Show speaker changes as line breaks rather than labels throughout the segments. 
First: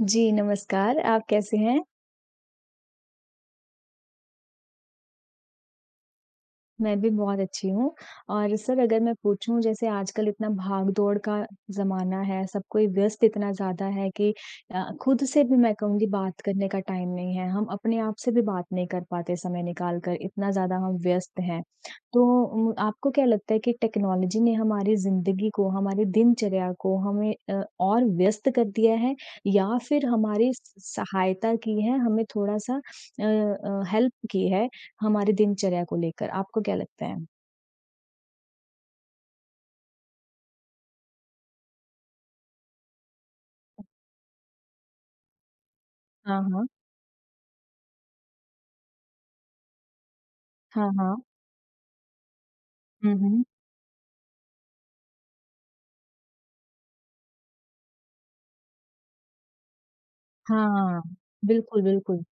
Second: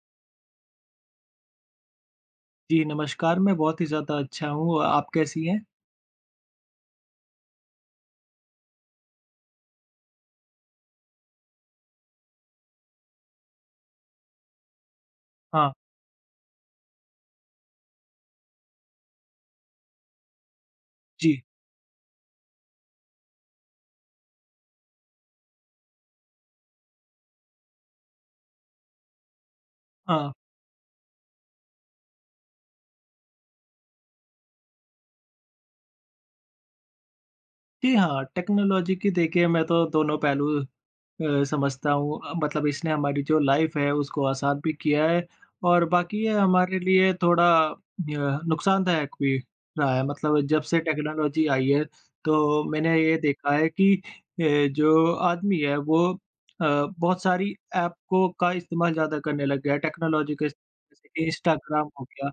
जी, नमस्कार। आप कैसे हैं?
जी, नमस्कार। मैं बहुत ही ज़्यादा अच्छा हूँ और आप कैसी हैं?
मैं भी बहुत अच्छी हूँ। और सर अगर मैं पूछूँ जैसे आजकल इतना भागदौड़ का ज़माना है, सब कोई व्यस्त इतना ज़्यादा है कि अ, खुद से भी
हाँ।
मैं कहूँगी बात करने का टाइम नहीं है। हम अपने आप से भी बात नहीं कर पाते समय निकाल कर इतना ज़्यादा हम
जी।
व्यस्त हैं तो उ आपको क्या लगता है कि टेक्नोलॉजी ने हमारी ज़िंदगी को, हमारी दिनचर्या को हमें अ, और व्यस्त कर दिया है या फिर
हाँ।
हमारी स सहायता की है हमें थोड़ा-सा अ अ, हेल्प की है हमारी दिनचर्या को लेकर, आपको क्या लगता है?
जी। हाँ, टेक्नोलॉज़ी की देखिए मैं तो दोनों पहलू अ, समझता हूँ अ, मतलब इसने हमारी जो लाइफ़ है उसको आसान भी किया है और बाकी ये
हाँ, हाँ।
हमारे लिए थोड़ा य नुकसानदायक भी रहा है मतलब जब से
हाँ, हाँ।
टेक्नोलॉज़ी आई है तो मैंने
हुँ,
ये
हुँ।
देखा है कि ए जो आदमी है वो अ, बहुत सारी ऐप को का इस्तेमाल ज़्यादा करने लग गया है टेक्नोलॉज़ी केस
हाँ। बिल्कुल,
इंस्टाग्राम हो
बिल्कुल।
गया,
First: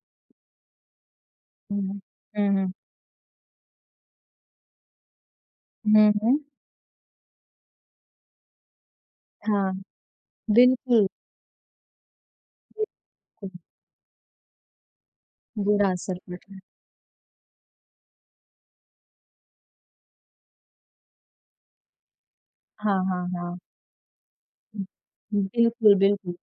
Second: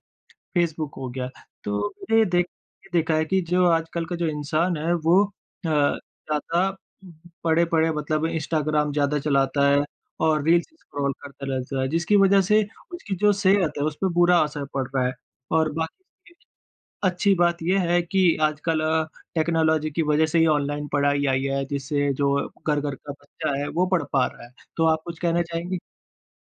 फेसबुक हो गया। तो
हुँ।
मैंने ये देख
हुँ, हुँ।
ये देखा है कि जो आजकल का जो इंसान है वो अ,
हुँ, हुँ।
ज़्यादा पड़े-पड़े मतलब इंस्टाग्राम ज़्यादा चलाता
हाँ।
है और रील्स
बिल्कुल।
स्क्रॉल करता रहता है जिसकी वज़ह से उसकी जो
[unintelligible]
सेहत है उसपे बुरा असर पड़ रहा है और बा
बुरा असर पड़
[unintelligible]
रहा है।
अच्छी बात ये है कि आजकल अ, टेक्नोलॉज़ी की वज़ह से ही ऑनलाइन पढ़ाई आई है जिससे जो घर-घर
हाँ,
का
हाँ,
बच्चा
हाँ।
है वो पढ़ पा रहा है। तो आप कुछ कहना चाहेंगी?
बिल्कुल, बिल्कुल।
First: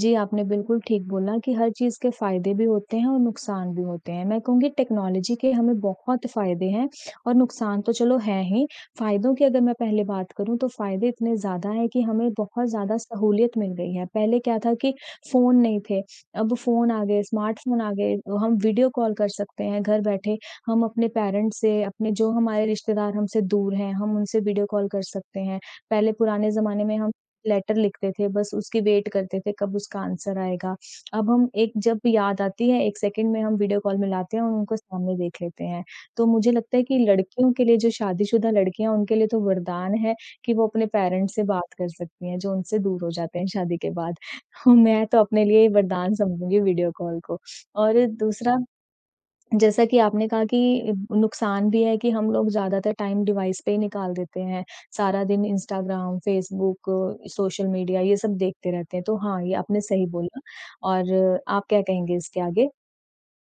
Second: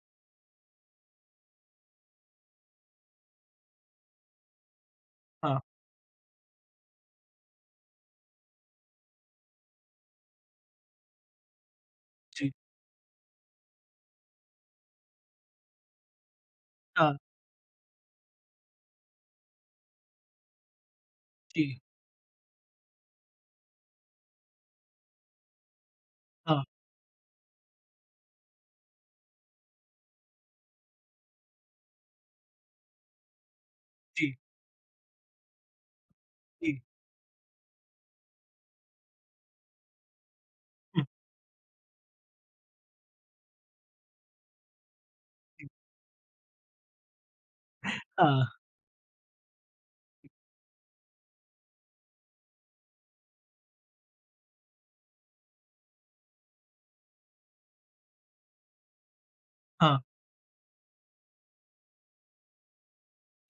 जी, आपने बिल्कुल ठीक बोला कि हर चीज़ के फायदे भी होते हैं और नुकसान भी होते हैं, मैं कहूँगी टेक्नोलॉज़ी के
हाँ।
हमें बहुत फ़ायदे हैं और नुकसान तो चलो हैं ही फ़ायदों की अगर मैं पहले बात करूँ तो फ़ायदे इतने ज़्यादा हैं कि हमें
जी।
बहुत ज़्यादा सहूलियत मिल गई है। पहले क्या था कि फ़ोन नहीं थे अब फ़ोन आ
हाँ।
गए, स्मार्टफ़ोन आ गए, हम वीडियो कॉल कर सकते हैं घर बैठे, हम अपने पेरेंट्स
जी।
से, अपने जो हमारे रिश्तेदार हमसे दूर है हम उनसे वीडियो कॉल कर सकते हैं। पहले पुराने
हाँ।
जमाने में हम लेटर लिखते थे बस उसकी वेट करते थे कब उसका आंसर आएगा। अब हम एक जब याद आती है 1 सेकंड में हम वीडियो कॉल
जी।
मिलाते हैं और उनको सामने देख लेते हैं। तो मुझे लगता
जी।
है कि लड़कियों के लिए जो शादीशुदा लड़कियाँ उनके लिए तो वरदान है कि वो अपने
उ
पेरेंट्स से बात कर सकती हैं जो उनसे दूर हो जाते हैं शादी के बाद। मैं तो अपने लिए वरदान समझूँगी वीडियो कॉल को और
हाँ।
दूसरा जैसा कि आपने कहा कि नुकसान भी है कि हम लोग ज़्यादातर टाइम डिवाइस पे ही निकाल देते हैं। सारा दिन इंस्टाग्राम, फेसबुक, सोशल मीडिया ये सब देखते रहते हैं तो हाँ, ये आपने
हाँ।
सही बोला और आप क्या कहेंगे इसके आगे?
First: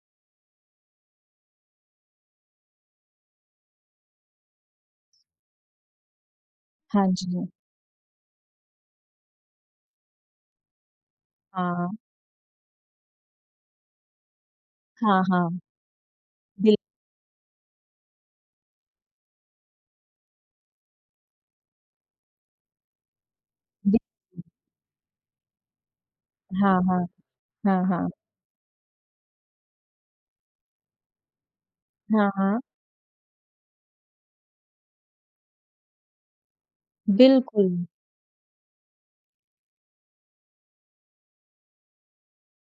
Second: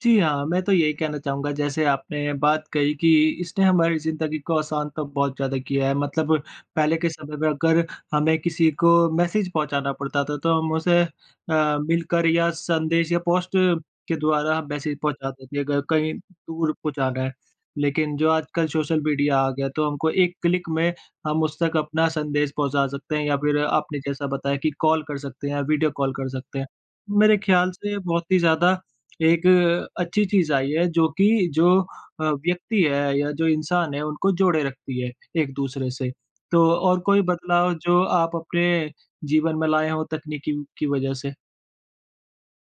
जी, हाँ। मैं तो यही कहना चाहूँगा, जैसे आपने बात कही कि इसने हमारी ज़िंदगी को आसान तो बहुत ज़्यादा किया है, मतलब पहले
हाँ
के समय में
जी।
अगर हमें किसी को मैसेज पहुँचाना पड़ता था, तो हम उसे अ,
हाँ, हाँ।
मिलकर या संदेश या पोस्ट के द्वारा मैसेज
हाँ,
पहुँचाते
हाँ।
थे, अगर कहीं दूर
बिल
पहुँचाना है। लेकिन जो आजकल सोशल मीडिया आ गया, तो हमको एक क्लिक में हम उस तक अपना संदेश पहुँचा सकते हैं या फिर
बि
आपने जैसा बताया कि कॉल कर सकते हैं या वीडियो कॉल कर सकते हैं।
हाँ, हाँ।
मेरे ख्याल
हाँ,
से
हाँ।
बहुत ही ज़्यादा एक अच्छी चीज़ आई है, जो कि जो अ,
हाँ, हाँ।
व्यक्ति है या जो इंसान है, उनको जोड़े रखती है, एक-दूसरे से। तो और कोई बदलाव,
बिल्कुल।
जो आप अपने जीवन में लाएँ हों, तकनीकी की वज़ह से?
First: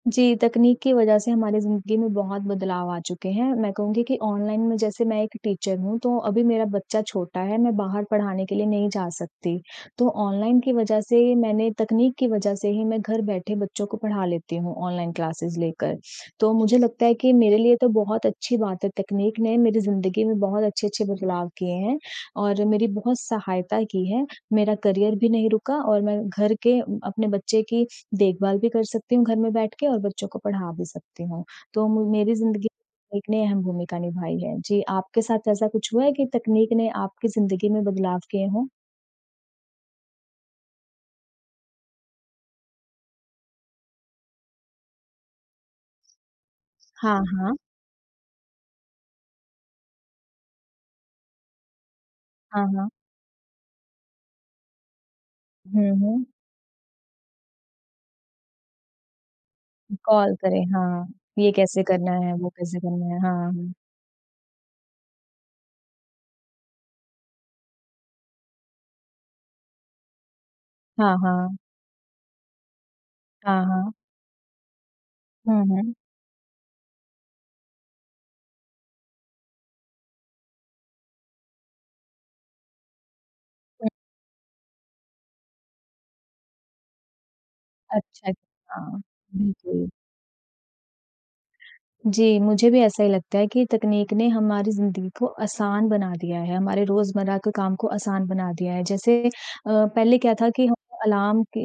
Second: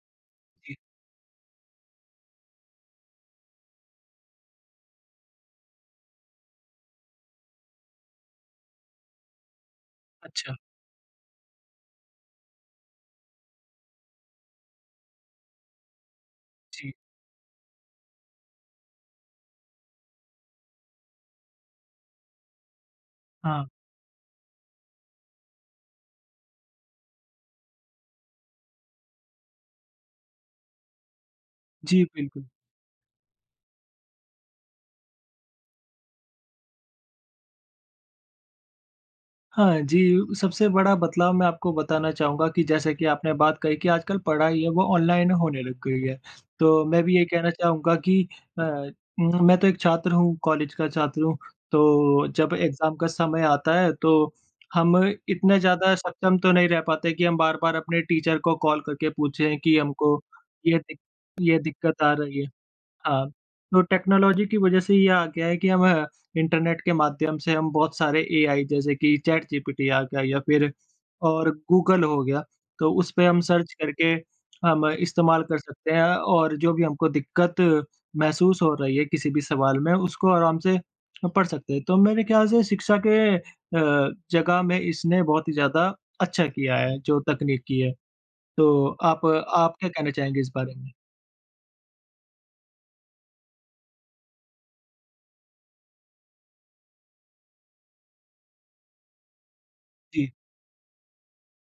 जी,
जी।
तकनीक की वज़ह से हमारी ज़िंदगी में बहुत बदलाव आ चुके हैं। मैं कहूँगी कि ऑनलाइन में जैसे मैं एक टीचर हूँ, तो अभी मेरा बच्चा छोटा है, मैं बाहर पढ़ाने के लिए नहीं जा सकती। तो
अच्छा।
ऑनलाइन की वज़ह से मैंने तकनीक की वज़ह से ही मैं घर बैठे बच्चों को पढ़ा लेती हूँ, ऑनलाइन क्लासेस लेकर। तो मुझे
जी।
लगता है कि मेरे लिए तो बहुत अच्छी बात है, तकनीक ने मेरी ज़िंदगी में बहुत अच्छे-अच्छे बदलाव किए हैं और मेरी बहुत
हाँ।
सहायता की है, मेरा करियर भी नहीं रुका और मैं घर के अपने बच्चे की देखभाल भी कर सकती हूँ, घर में बैठ के और बच्चों को पढ़ा भी सकती हूँ। तो
जी,
म मेरी
बिल्कुल।
ज़िंदगी में तकनीक ने अहम भूमिका निभाई है। जी, आपके साथ ऐसा कुछ हुआ है कि तकनीक ने आपकी ज़िंदगी में बदलाव किए हों?
हाँ, जी। सबसे बड़ा बदलाव मैं आपको बताना चाहूँगा कि जैसा कि आपने बात कही कि आजकल पढ़ाई है वो ऑनलाइन होने लग गई है। तो मैं भी
हाँ,
ये कहना
हाँ।
चाहूँगा कि अ, मैं तो 1 छात्र हूँ कॉलेज का छात्र हूँ। तो जब
हाँ, हाँ।
एक्ज़ाम का समय आता है, तो हम इतने
हुँ,
ज़्यादा
हुँ।
सक्षम तो नहीं रह पाते कि हम बार-बार अपने टीचर को कॉल करके पूछे कि हमको
कॉल करे।
ये दिक
ना, ये
ये
कैसे
दिक्कत आ
करना है?
रही है।
वो कैसे करना है? है
हाँ,
ना?
तो टेक्नोलॉजी की वजह से ये आ गया है कि हम इंटरनेट के माध्यम से हम बहुत सारे एआई जैसे कि चैट जीपीटी आ गया या फ़िर
हाँ,
और
हाँ।
गूगल हो गया। तो उस पे हम
हाँ,
सर्च
हाँ।
करके हम इस्तेमाल कर
हुँ, हुँ।
सकते हैं और जो भी हमको दिक्कत महसूस हो रही है किसी भी सवाल में उसको आराम से पढ़ सकते हैं। तो मेरे ख़्याल से शिक्षा के अ,
हुँ।
जगह में इसने बहुत ही ज़्यादा अच्छा किया है जो तकनीकी है।
अच्छा,
तो
अच्छा।
आप आप क्या
बिल्कुल।
कहना चाहेंगे इस बारे में?
जी। मुझे भी ऐसा ही लगता है कि तकनीक ने हमारी ज़िंदगी को आसान बना दिया है, हमारे रोज़मर्रा के काम को आसान बना दिया है। जैसे अ, पहले
जी।
क्या था कि हम अलार्म कि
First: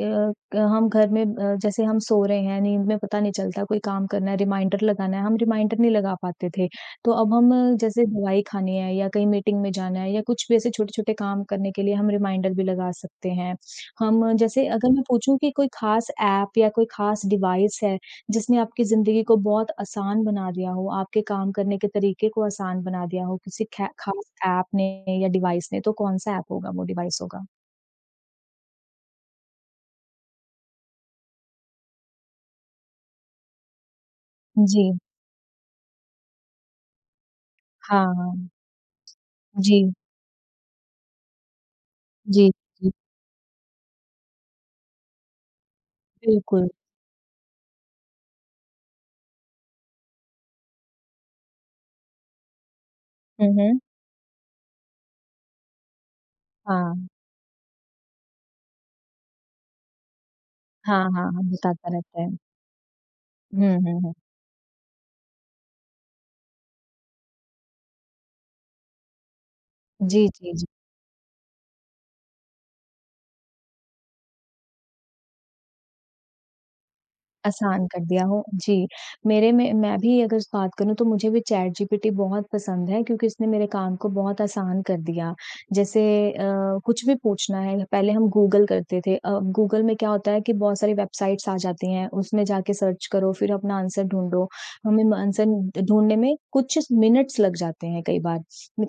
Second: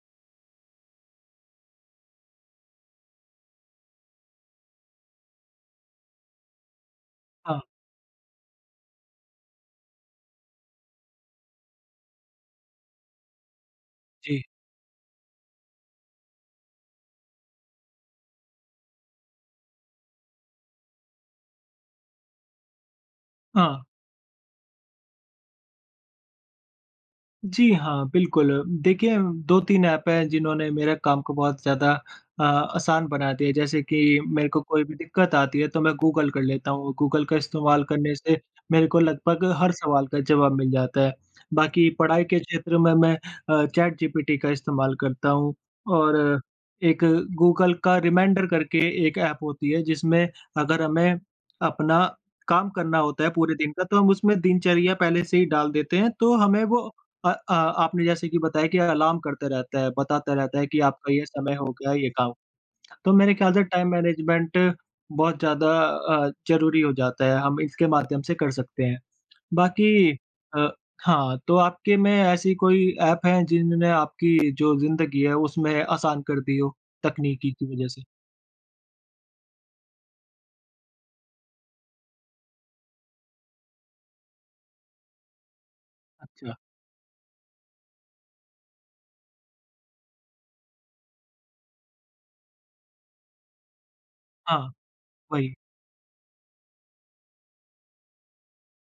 क अ, हम घर में अ, जैसे हम सो रहे हैं, नींद में पता नहीं चलता कोई काम करना है, रिमाइंडर लगाना है, हम रिमाइंडर नहीं लगा पाते थे। तो अब
हाँ।
हम जैसे दवाई खानी है या कहीं मीटिंग में जाना है या कुछ भी ऐसे छोटे-छोटे काम करने के लिए हम रिमाइंडर भी लगा सकते हैं। हम
जी।
जैसे अगर मैं पूछूँ कि कोई ख़ास एप या कोई ख़ास डिवाइस है, जिसने आपकी ज़िंदगी को बहुत आसान बना दिया हो, आपके काम करने के तरीके को आसान बना दिया हो, किसी
हाँ।
खे खा ख़ास एप ने या डिवाइस ने, तो कौन-सा एप होगा, वो डिवाइस होगा?
जी, हाँ। बिल्कुल देखिए, 2-3 एप हैं, जिन्होंने मेरे काम को बहुत ज़्यादा अ, आसान बना दिया है। जैसे कि मेरे को कोई भी
जी।
दिक्कत आती है, तो मैं गूगल कर लेता हूँ। गूगल का इस्तेमाल करने से
हाँ।
मेरे को लगभग हर
जी।
सवाल का जवाब मिल जाता है। बाकी पढ़ाई के
जी,
क्षेत्र
जी।
में मैं अ, चैट जीपीटी का इस्तेमाल करता हूँ। और
बिल्कुल।
एक गूगल का रिमाइंडर करके 1 एप होती है, जिसमें अगर हमें अपना काम करना होता है
हुँ,
पूरे दिन
हुँ।
का, तो हम उसमें दिनचर्या पहले से ही डाल देते हैं, तो हमें वो
हाँ।
अ अ, आपने जैसे कि बताया कि अलार्म करता रहता है, बताता रहता है कि
हाँ,
आपका ये
हाँ
समय हो
बताता
गया ये
रहता
काम।
है।
तो मेरे ख़्याल से
हुँ,
टाइम
हुँ, हुँ।
मैनेजमेंट बहुत ज़्यादा अ, ज़रूरी हो जाता है। हम इसके माध्यम से कर सकते हैं। बाकी
जी, जी, जी।
अ, हाँ तो आपके में ऐसी कोई एप है, जिनने आपकी जो ज़िंदगी है उसमें आसान कर दी हो? तकनीकी की
आसान
वजह
कर
से।
दिया हो जी। मेरे में मैं भी अगर बात करूँ, तो मुझे भी चैट जीपीटी बहुत पसंद है क्योंकि इसने मेरे काम को बहुत आसान कर दिया। जैसे अ,
अच्छा।
कुछ भी पूछना है, पहले हम गूगल करते थे। अ, गूगल में क्या होता है कि बहुत सारी वेबसाइट्स आ जाती हैं, उसमें जाके सर्च करो, फ़िर अपना आंसर ढूँढ़ो।
हाँ।
हमें म अ, आंसर
वही।
ढूँढ़ने में कुछ इच मिनट्स लग जाते हैं कई बार,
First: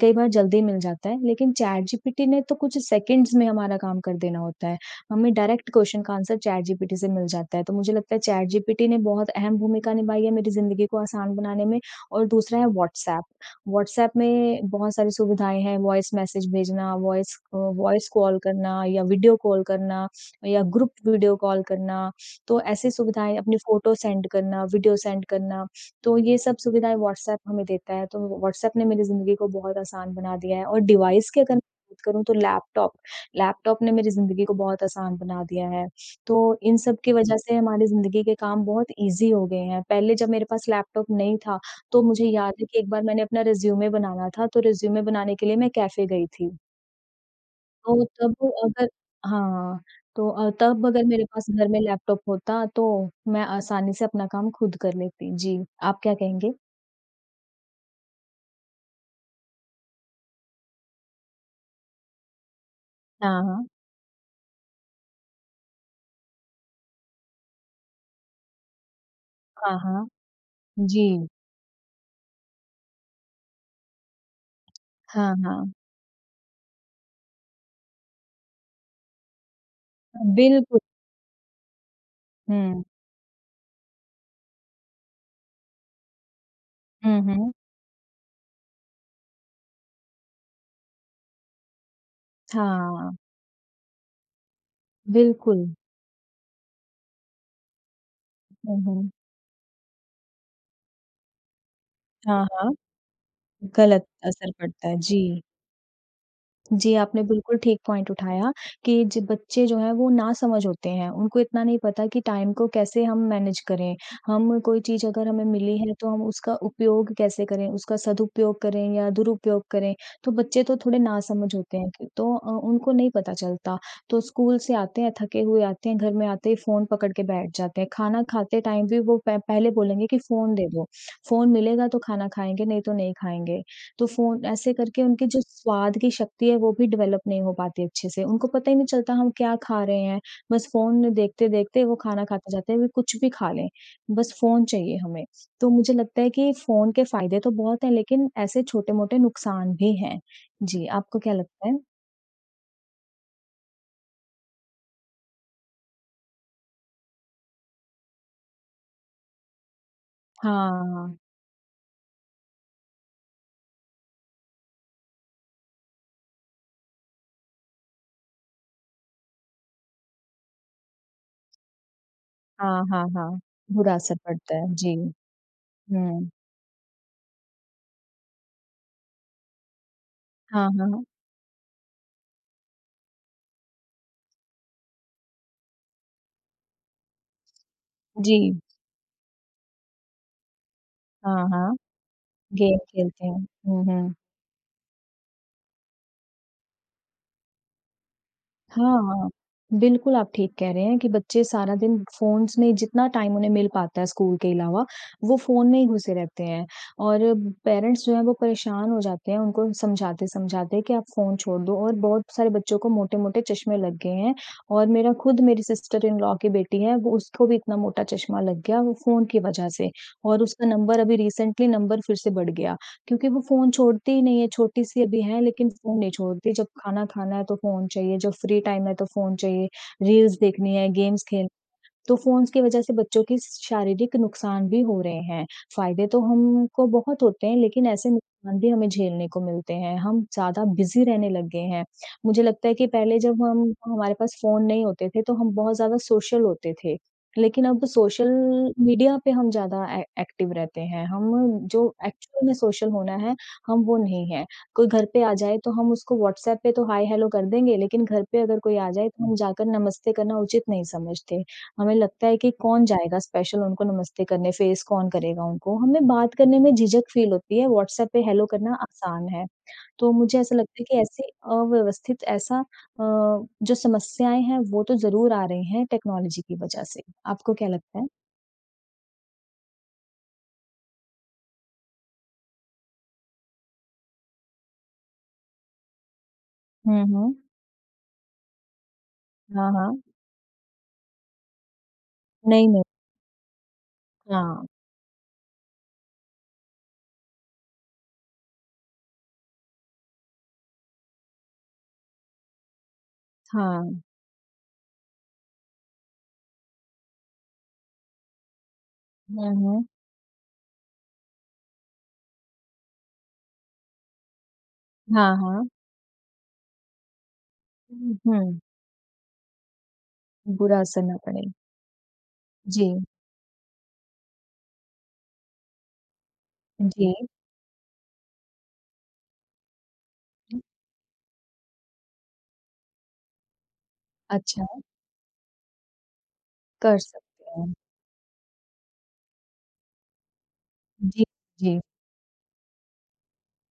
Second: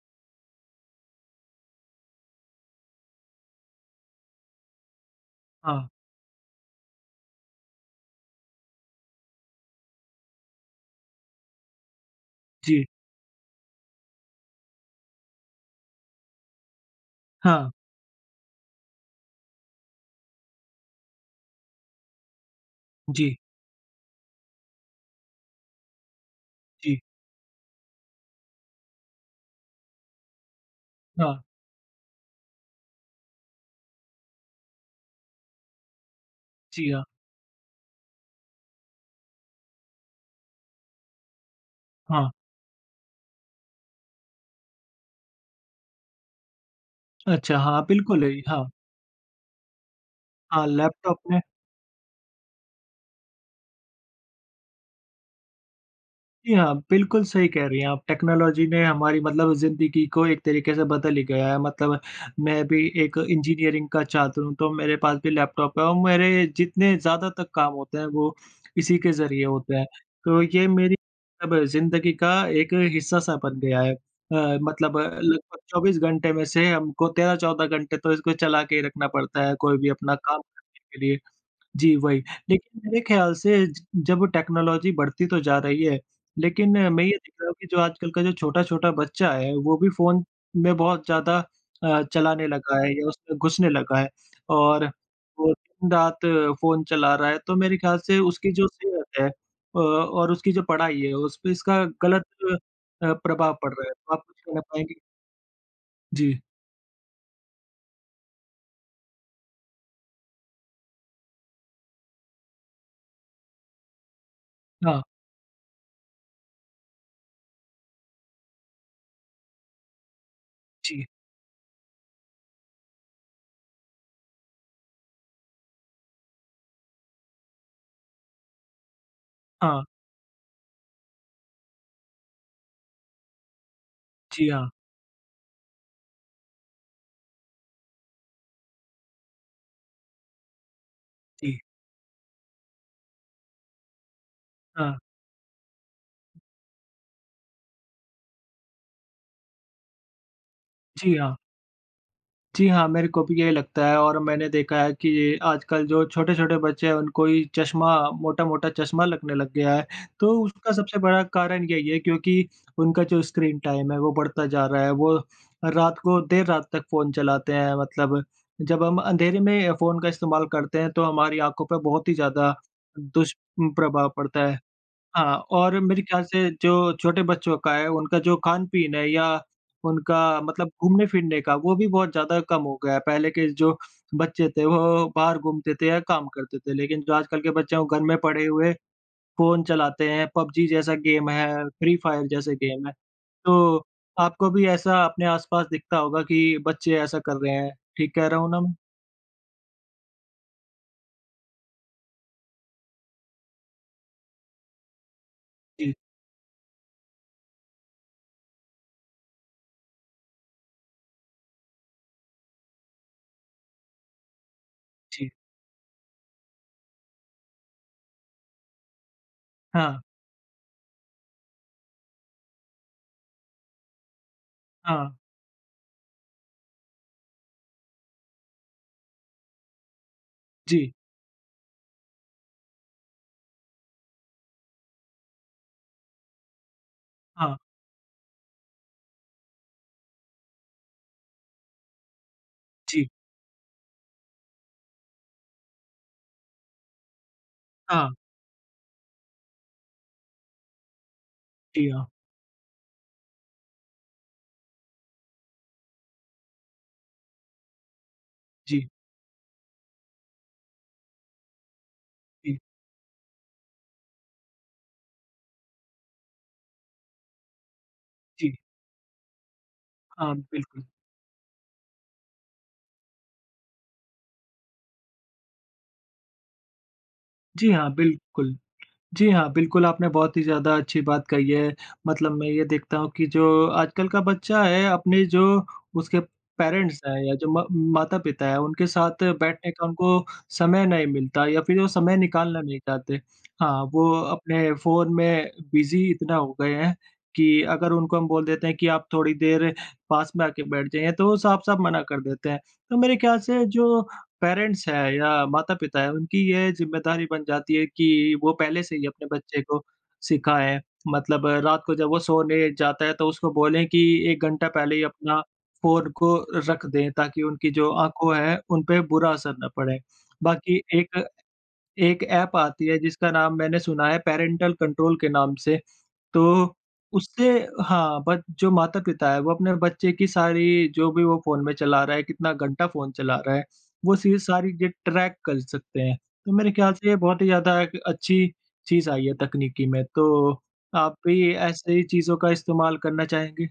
कई बार जल्दी मिल जाता है। लेकिन चैट जीपीटी ने तो कुछ सेकंड्स में हमारा काम कर देना होता है। हमें डायरेक्ट
हाँ।
क्वेश्चन का आंसर चैट जीपीटी से मिल जाता है। तो मुझे लगता है चैट जीपीटी ने बहुत अहम भूमिका निभाई है मेरी ज़िंदगी को आसान बनाने में और दूसरा है
जी।
व्हाट्सएप व्हाट्सएप में बहुत सारी सुविधाएँ हैं, वॉइस मैसेज भेजना, वॉइस अ,
हाँ।
वॉइस कॉल करना या वीडियो कॉल करना, या ग्रुप वीडियो कॉल करना। तो ऐसी
जी।
सुविधाएँ, अपनी फ़ोटो सेंड करना, वीडियो सेंड करना। तो ये सब सुविधाएँ
जी।
व्हाट्सएप हमें देता है, तो व्हाट्सएप ने मेरी ज़िंदगी को बहुत आसान बना दिया है और डिवाइस की
हाँ।
अगर मैं बात करूँ, तो लैपटॉप लैपटॉप ने मेरी ज़िंदगी को बहुत आसान बना दिया है। तो इन
जी,
सब
हाँ।
की वजह से हमारी ज़िंदगी के काम बहुत इज़ी हो गए हैं। पहले जब मेरे पास लैपटॉप नहीं था, तो मुझे
हाँ।
याद है कि एक बार मैंने अपना रिज़्यूमे बनाना था, तो रिज़्यूमे बनाने के लिए मैं कैफ़े गई थी।
अच्छा हाँ,
तो
बिल्कुल
तब
अइ हाँ।
अगर हाँ। तो अ,
हाँ,
तब अगर
लैपटॉप
मेरे
में।
पास घर में लैपटॉप होता तो मैं आसानी से अपना काम खुद कर लेती। जी, आप क्या कहेंगे?
जी, हाँ। बिल्कुल, सही कह रही हैं आप, टेक्नोलॉज़ी ने हमारी मतलब ज़िंदगी को एक तरीके से बदल ही गया है। मतलब मैं भी एक
हाँ, हाँ।
इंजीनियरिंग का छात्र हूँ तो मेरे पास भी लैपटॉप है और मेरे जितने ज़्यादातर काम होते हैं वो इसी के ज़रिए होते
हाँ,
हैं,
हाँ।
तो ये मेरी
जी।
अब ज़िंदगी का एक हिस्सा-सा बन गया है। अ, मतलब अ,
हाँ,
लगभग
हाँ।
24 घंटे में से हमको 13-14 घंटे तो इसको चला के रखना पड़ता है कोई भी अपना काम करने
बिल्कुल।
के लिए। जी वही, लेकिन
हुँ।
मेरे ख़याल से ज जब टेक्नोलॉज़ी बढ़ती तो जा रही है लेकिन मैं ये
हुँ,
देख रहा
हुँ।
हूँ कि जो आजकल का जो छोटा-छोटा बच्चा है वो भी फ़ोन में बहुत ज़्यादा अ, चलाने लगा है या
हाँ।
उसमें घुसने लगा है। और वो
बिल्कुल।
दिन-रात फ़ोन चला रहा है तो मेरे ख़्याल से उसकी जो
हुँ, हुँ।
सेहत है अ, और उसकी जो पढ़ाई है उस पे इसका गलत
हाँ, हाँ।
अ, प्रभाव पड़ रहा है,
गलत
तो आप कुछ
असर
कहना
पड़ता
चाहेंगी?
है। जी।
जी।
जी, आपने बिल्कुल ठीक पॉइंट उठाया कि जो बच्चे जो हैं वो ना समझ होते हैं, उनको इतना नहीं पता कि टाइम को कैसे हम मैनेज करें। हम कोई
हाँ।
चीज़ अगर हमें मिली है तो हम उसका उपयोग कैसे करें, उसका सदुपयोग करें या दुरुपयोग करें। तो बच्चे तो थोड़े
जी।
नासमझ होते हैं तो अ, उनको नहीं पता चलता, तो स्कूल से आते हैं थके हुए आते हैं, घर में आते ही फ़ोन पकड़ के बैठ जाते हैं, खाना खाते टाइम भी वो प पहले
हाँ।
बोलेंगे कि फ़ोन दे दो। फ़ोन मिलेगा तो खाना खाएँगे नहीं तो नहीं खाएँगे, तो फ़ोन
जी, हाँ।
ऐसे करके उनकी जो स्वाद की शक्ति है वो भी डेवलप नहीं हो पाती अच्छे से, उनको पता ही नहीं चलता हम क्या खा रहे हैं, बस फ़ोन में
जी।
देखते-देखते वो खाना खाते जाते हैं वे कुछ भी खा लें, बस फ़ोन चाहिए
हाँ।
हमें। तो मुझे लगता है कि फ़ोन के फायदे तो बहुत हैं लेकिन ऐसे छोटे-मोटे नुकसान भी हैं। जी,
जी,
आपको क्या
हाँ।
लगता है?
जी हाँ। मेरे को भी यही लगता है और मैंने देखा है कि आजकल जो छोटे-छोटे बच्चे हैं उनको ही चश्मा मोटा-मोटा चश्मा लगने लग गया है। तो
हाँ,
उसका सबसे
हाँ।
बड़ा कारण यही है क्योंकि उनका जो स्क्रीन टाइम है वो बढ़ता जा रहा है। वो रात को देर रात तक फ़ोन चलाते हैं मतलब। जब हम अँधेरे में फ़ोन का इस्तेमाल करते हैं तो हमारी आँखों पे बहुत ही ज़्यादा
हाँ, हाँ, हाँ। बुरा
दुष्प्रभाव
असर
पड़ता
पड़ता
है।
है जी।
हाँ और मेरे ख़्याल
हुँ।
से जो छोटे बच्चों का है उनका जो खान-पीन है या उनका मतलब
हाँ, हाँ।
घूमने-फिरने का वो भी बहुत ज़्यादा कम हो गया है। पहले के जो बच्चे थे वो वो बाहर घूमते थे या काम करते थे। लेकिन जो आजकल के बच्चे घर में पड़े
जी।
हुए फ़ोन चलाते हैं। PUBG जैसा गेम
हाँ,
है,
हाँ।
Free Fire जैसा
गेम
गेम है।
खेलते हैं। हुँ,
तो
हुँ।
आपको भी ऐसा अपने आस-पास दिखता होगा कि बच्चे ऐसा कर रहे हैं, ठीक कह रहा हूँ न म
हाँ, हाँ। बिल्कुल आप ठीक कह रहे हैं कि बच्चे सारा दिन फ़ोन्स में जितना टाइम उन्हें मिल पाता है स्कूल के अलावा वो फ़ोन में ही
जी।
घुसे रहते हैं। और पेरेंट्स जो हैं वो परेशान हो जाते हैं, उनको समझाते-समझाते कि आप फ़ोन छोड़ दो और बहुत सारे बच्चों को मोटे-मोटे चश्मे लग गए हैं। और मेरा
जी।
खुद मेरी सिस्टर-इन-लॉ की बेटी है वो उसको भी इतना मोटा चश्मा लग गया वो फ़ोन की वजह से।
हाँ।
और उसका नंबर अभी रिसेंटली नंबर फिर से बढ़ गया। क्योंकि वो फ़ोन छोड़ती ही नहीं है, छोटी सी
हाँ।
अभी हैं लेकिन फ़ोन नहीं छोड़ती। जब खाना खाना है तो फ़ोन चाहिए, जब फ्री टाइम है तो फ़ोन चाहिए, रील्स देखनी है,
जी।
गेम्स खेल तो फ़ोन्स के वजह से बच्चों के शारीरिक नुकसान भी हो रहे हैं। फायदे तो हमको बहुत होते हैं
हाँ।
लेकिन ऐसे नुकसान भी हमें झेलने को मिलते हैं, हम ज़्यादा बिज़ी रहने लग गए हैं। मुझे लगता है कि
जी।
पहले जब हम हमारे पास फ़ोन नहीं होते थे तो हम बहुत ज़्यादा सोशल होते थे। लेकिन अब
हाँ।
सोशल मीडिया पे हम ज़्यादा ए एक्टिव रहते हैं। हम जो
जी हाँ।
एक्चुअल में सोशल होना है, हम वो नहीं है। कोई घर पे आ जाए तो हम उसको व्हाट्सएप पे तो हाय-हेलो कर देंगे लेकिन घर पे अगर कोई
जी।
आ जाए तो हम जाकर नमस्ते करना उचित नहीं समझते। हमें लगता है कि
जी।
कौन जाएगा स्पेशल उनको नमस्ते करने, फ़ेस कौन करेगा उनको। हमें बात करने में झिझक फील होती है। व्हाट्सएप पे हेलो
जी।
करना आसान है। तो
हाँ,
मुझे ऐसा लगता
बिल्कुल।
है कि ऐसी अव्यवस्थित ऐसा अ, जो समस्याएँ हैं वो तो ज़रूर आ रही हैं टेक्नोलॉजी की वजह से। आपको क्या
जी हाँ।
लगता है?
बिल्कुल जी हाँ। बिल्कुल, आपने बहुत ही ज़्यादा अच्छी बात कही है। मतलब मैं ये देखता हूँ कि जो आजकल का बच्चा है अपने जो उसके पेरेंट्स
हुँ,
हैं या
हुँ।
जो मा माता-पिता हैं उनके साथ
हाँ,
बैठने का
हाँ।
उनको समय नहीं मिलता या फिर वो समय निकालना
नहीं,
नहीं
नहीं।
चाहते। हाँ वो
हाँ।
अपने फ़ोन में बिज़ी इतना हो गए हैं कि अगर उनको हम बोल देते हैं कि आप थोड़ी देर पास में आके बैठ जाएँ तो वो साफ-साफ मना कर देते हैं। तो मेरे ख़्याल से
हाँ।
जो पेरेंट्स हैं या माता-पिता हैं उनकी यह ज़िम्मेदारी बन जाती है कि वो पहले से ही अपने
हुँ,
बच्चे
हुँ।
को सिखाएँ। मतलब रात को जब वो सोने जाता है तो उसको बोलें कि 1 घंटा पहले ही
हाँ,
अपना
हाँ।
फ़ोन को रख दें ताकि उनकी जो
उ
आँखों है
हुँ।
उनपे बुरा असर ना पड़े।
बुरा
बाकी
असर ना
एक
पड़े।
एक ऐप आती है
जी।
जिसका नाम मैंने सुना है पैरेंटल कंट्रोल के नाम से। तो
जी।
उससे हाँ बट जो माता-पिता है वो अपने बच्चे की सारी जो भी वो फ़ोन में चला रहा है, कितना घंटा फ़ोन चला रहा है वो चीज़ सारी
अच्छा।
ट्रैक कर सकते हैं। तो मेरे ख़्याल
कर
से ये बहुत ही
सकते हैं।
ज़्यादा एक अच्छी चीज़ आई है तकनीकी में। तो आप
जी,
भी
जी।
ऐसे ही चीज़ों का इस्तेमाल करना चाहेंगे?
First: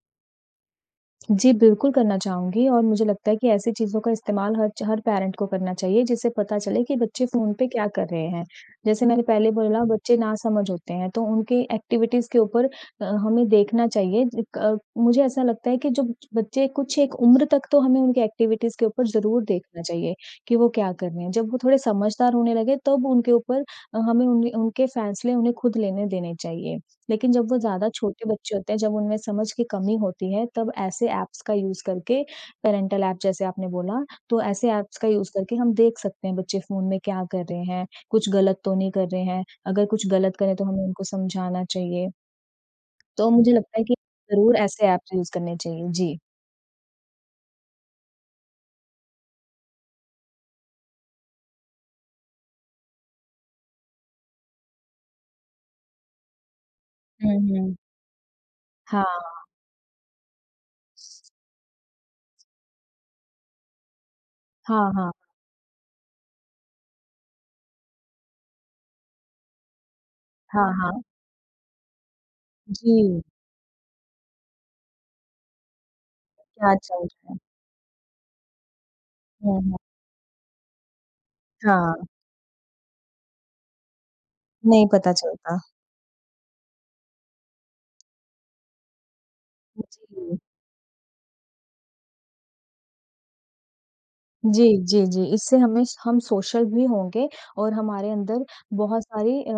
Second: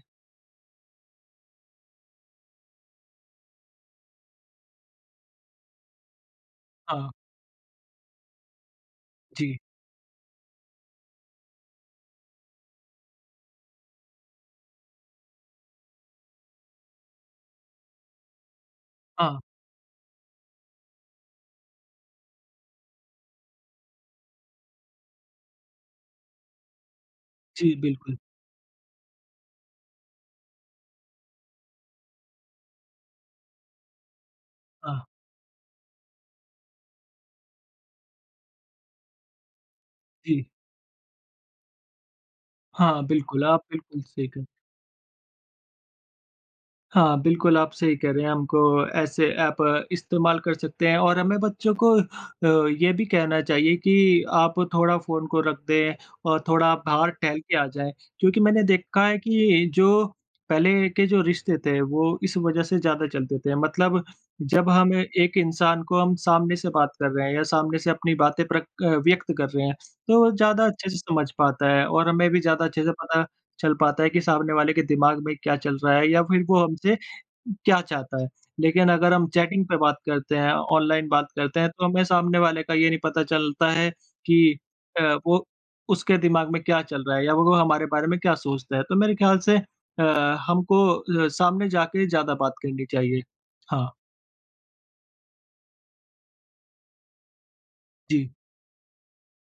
जी, बिल्कुल करना चाहूँगी और मुझे लगता है कि ऐसी चीज़ों का इस्तेमाल हर च हर पेरेंट को करना चाहिए जिससे पता चले कि
हाँ।
बच्चे फ़ोन पे क्या कर रहे हैं? जैसे मैंने पहले
जी।
बोला बच्चे नासमझ होते हैं तो उनके एक्टिविटीज़ के ऊपर अ, हमें देखना चाहिए क मुझे ऐसा लगता है कि जब बच्चे कुछ एक उम्र तक तो हमें उनकी एक्टिविटीज़ के ऊपर
हाँ।
ज़रूर देखना चाहिए, कि वो क्या कर रहे हैं? जब वो थोड़े समझदार होने लगे तब उनके ऊपर अ, हमें उने उनके फैसले उन्हें खुद लेने देने चाहिए। लेकिन जब वो
जी,
ज़्यादा
बिल्कुल।
छोटे बच्चे होते हैं, जब उनमें समझ की कमी होती है तब ऐसे एप्स का यूज़ करके पैरेंटल एप जैसे आपने बोला तो ऐसे एप्स
हाँ।
का यूज़ करके हम देख सकते हैं बच्चे फ़ोन में क्या कर रहे हैं? कुछ गलत तो नहीं कर रहे हैं? अगर कुछ गलत
जी।
करें तो हमें उनको समझाना चाहिए।
हाँ
तो
बिल्कुल
मुझे
आप
लगता है कि
बिल्कुल सही कह
ज़रूर ऐसे एप्स यूज़ करने चाहिए। जी।
हाँ। बिल्कुल, आप सही कह रहे हैं। हमको ऐसे एप इस्तेमाल कर सकते हैं और हमें बच्चों को अ, ये भी कहना चाहिए कि आप थोड़ा फ़ोन को रख दें और थोड़ा बाहर
हुँ,
टहल के आ
हुँ।
जाएँ। क्योंकि मैंने देखा है
हाँ।
कि जो पहले के जो रिश्ते थे वो इस वज़ह से ज़्यादा चलते थे। मतलब जब
हाँ,
हम
हाँ।
एक इंसान को हम सामने से बात कर रहे हैं या सामने से अपनी बातें प्रक अ, व्यक़्त कर रहे हैं तो ज़्यादा
हाँ,
अच्छे से
हाँ।
समझ पाता है और हमें भी ज़्यादा अच्छे से
जी।
पता चल पाता है कि सामने वाले के दिमाग में क्या चल रहा है या फिर वो
क्या
हमसे
चल रहा है?
क्या चाहता है। लेकिन अगर हम
हुँ?
चैटिंग पे
हुँ।
बात करते हैं, ऑनलाइन बात करते हैं तो हमें
हाँ
सामने वाले का ये नहीं पता चलता है कि
नहीं पता
अ, वो
चलता।
उसके दिमाग में क्या चल रहा है या वो हमारे बारे में क्या सोचता है। तो मेरे ख़्याल से
उ,
अ,
जी।
हमको अ, सामने जाके ज़्यादा बात करनी चाहिए। हाँ।
जी, जी, जी। इससे हमें स हम सोशल भी होंगे और हमारे
जी।
अंदर बहुत सारी अ,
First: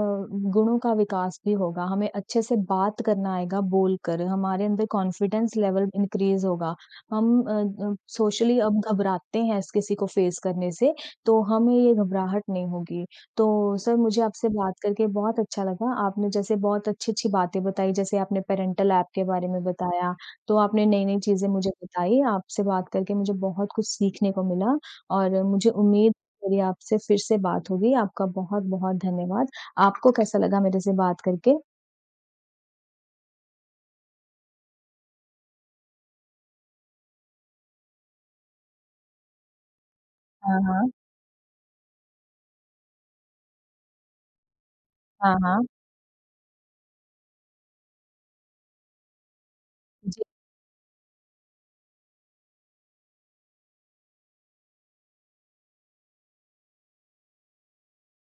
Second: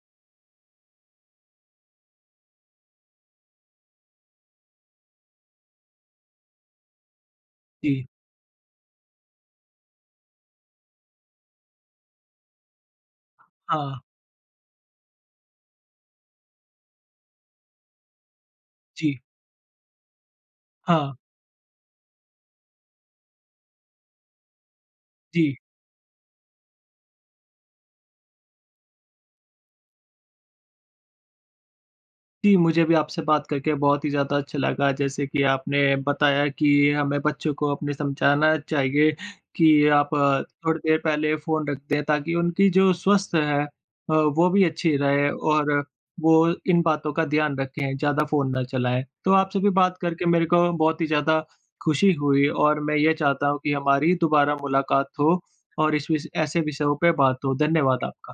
गुणों का विकास भी होगा। हमें अच्छे से बात करना आएगा बोलकर, हमारे अंदर कॉन्फ़िडेंस लेवल इनक्रीज़ होगा। हम अ, अम
जी।
सोशली हम घबराते हैं ऐसे किसी को फ़ेस करने से, तो हमें ये घबराहट नहीं होगी। तो सर,
हाँ।
मुझे आपसे बात करके बहुत अच्छा लगा। आपने जैसे बहुत अच्छी-अच्छी बातें बताई, जैसे आपने पेरेंटल एप
जी।
के बारे में बताया, तो आपने
हाँ।
नई-नई चीज़ें मुझे बताई। आपसे बात करके मुझे बहुत कुछ सीखने को मिला और
जी।
मुझे उम्मीद, मेरी आपसे फिर से बात होगी। आपका बहुत-बहुत धन्यवाद। आपको कैसा लगा मेरे से बात करके?
जी, मुझे भी आपसे बात करके बहुत ही ज़्यादा अच्छा लगा। जैसे कि आपने बताया कि हमें बच्चों को अपने समझाना चाहिए कि आप
हाँ,
थोड़ी
हाँ।
देर पहले फ़ोन रख दें, ताकि उनकी जो स्वस्थ है अ, वो भी अच्छी रहे
हाँ, हाँ।
और वो इन बातों का ध्यान रखें, ज़्यादा फ़ोन ना चलाएँ। तो आपसे भी बात
जी।
करके मेरे को बहुत ही ज़्यादा खुशी हुई और मैं ये चाहता हूँ कि हमारी दोबारा मुलाकात हो और इस विष ऐसे विषयों पे बात हो। धन्यवाद आपका।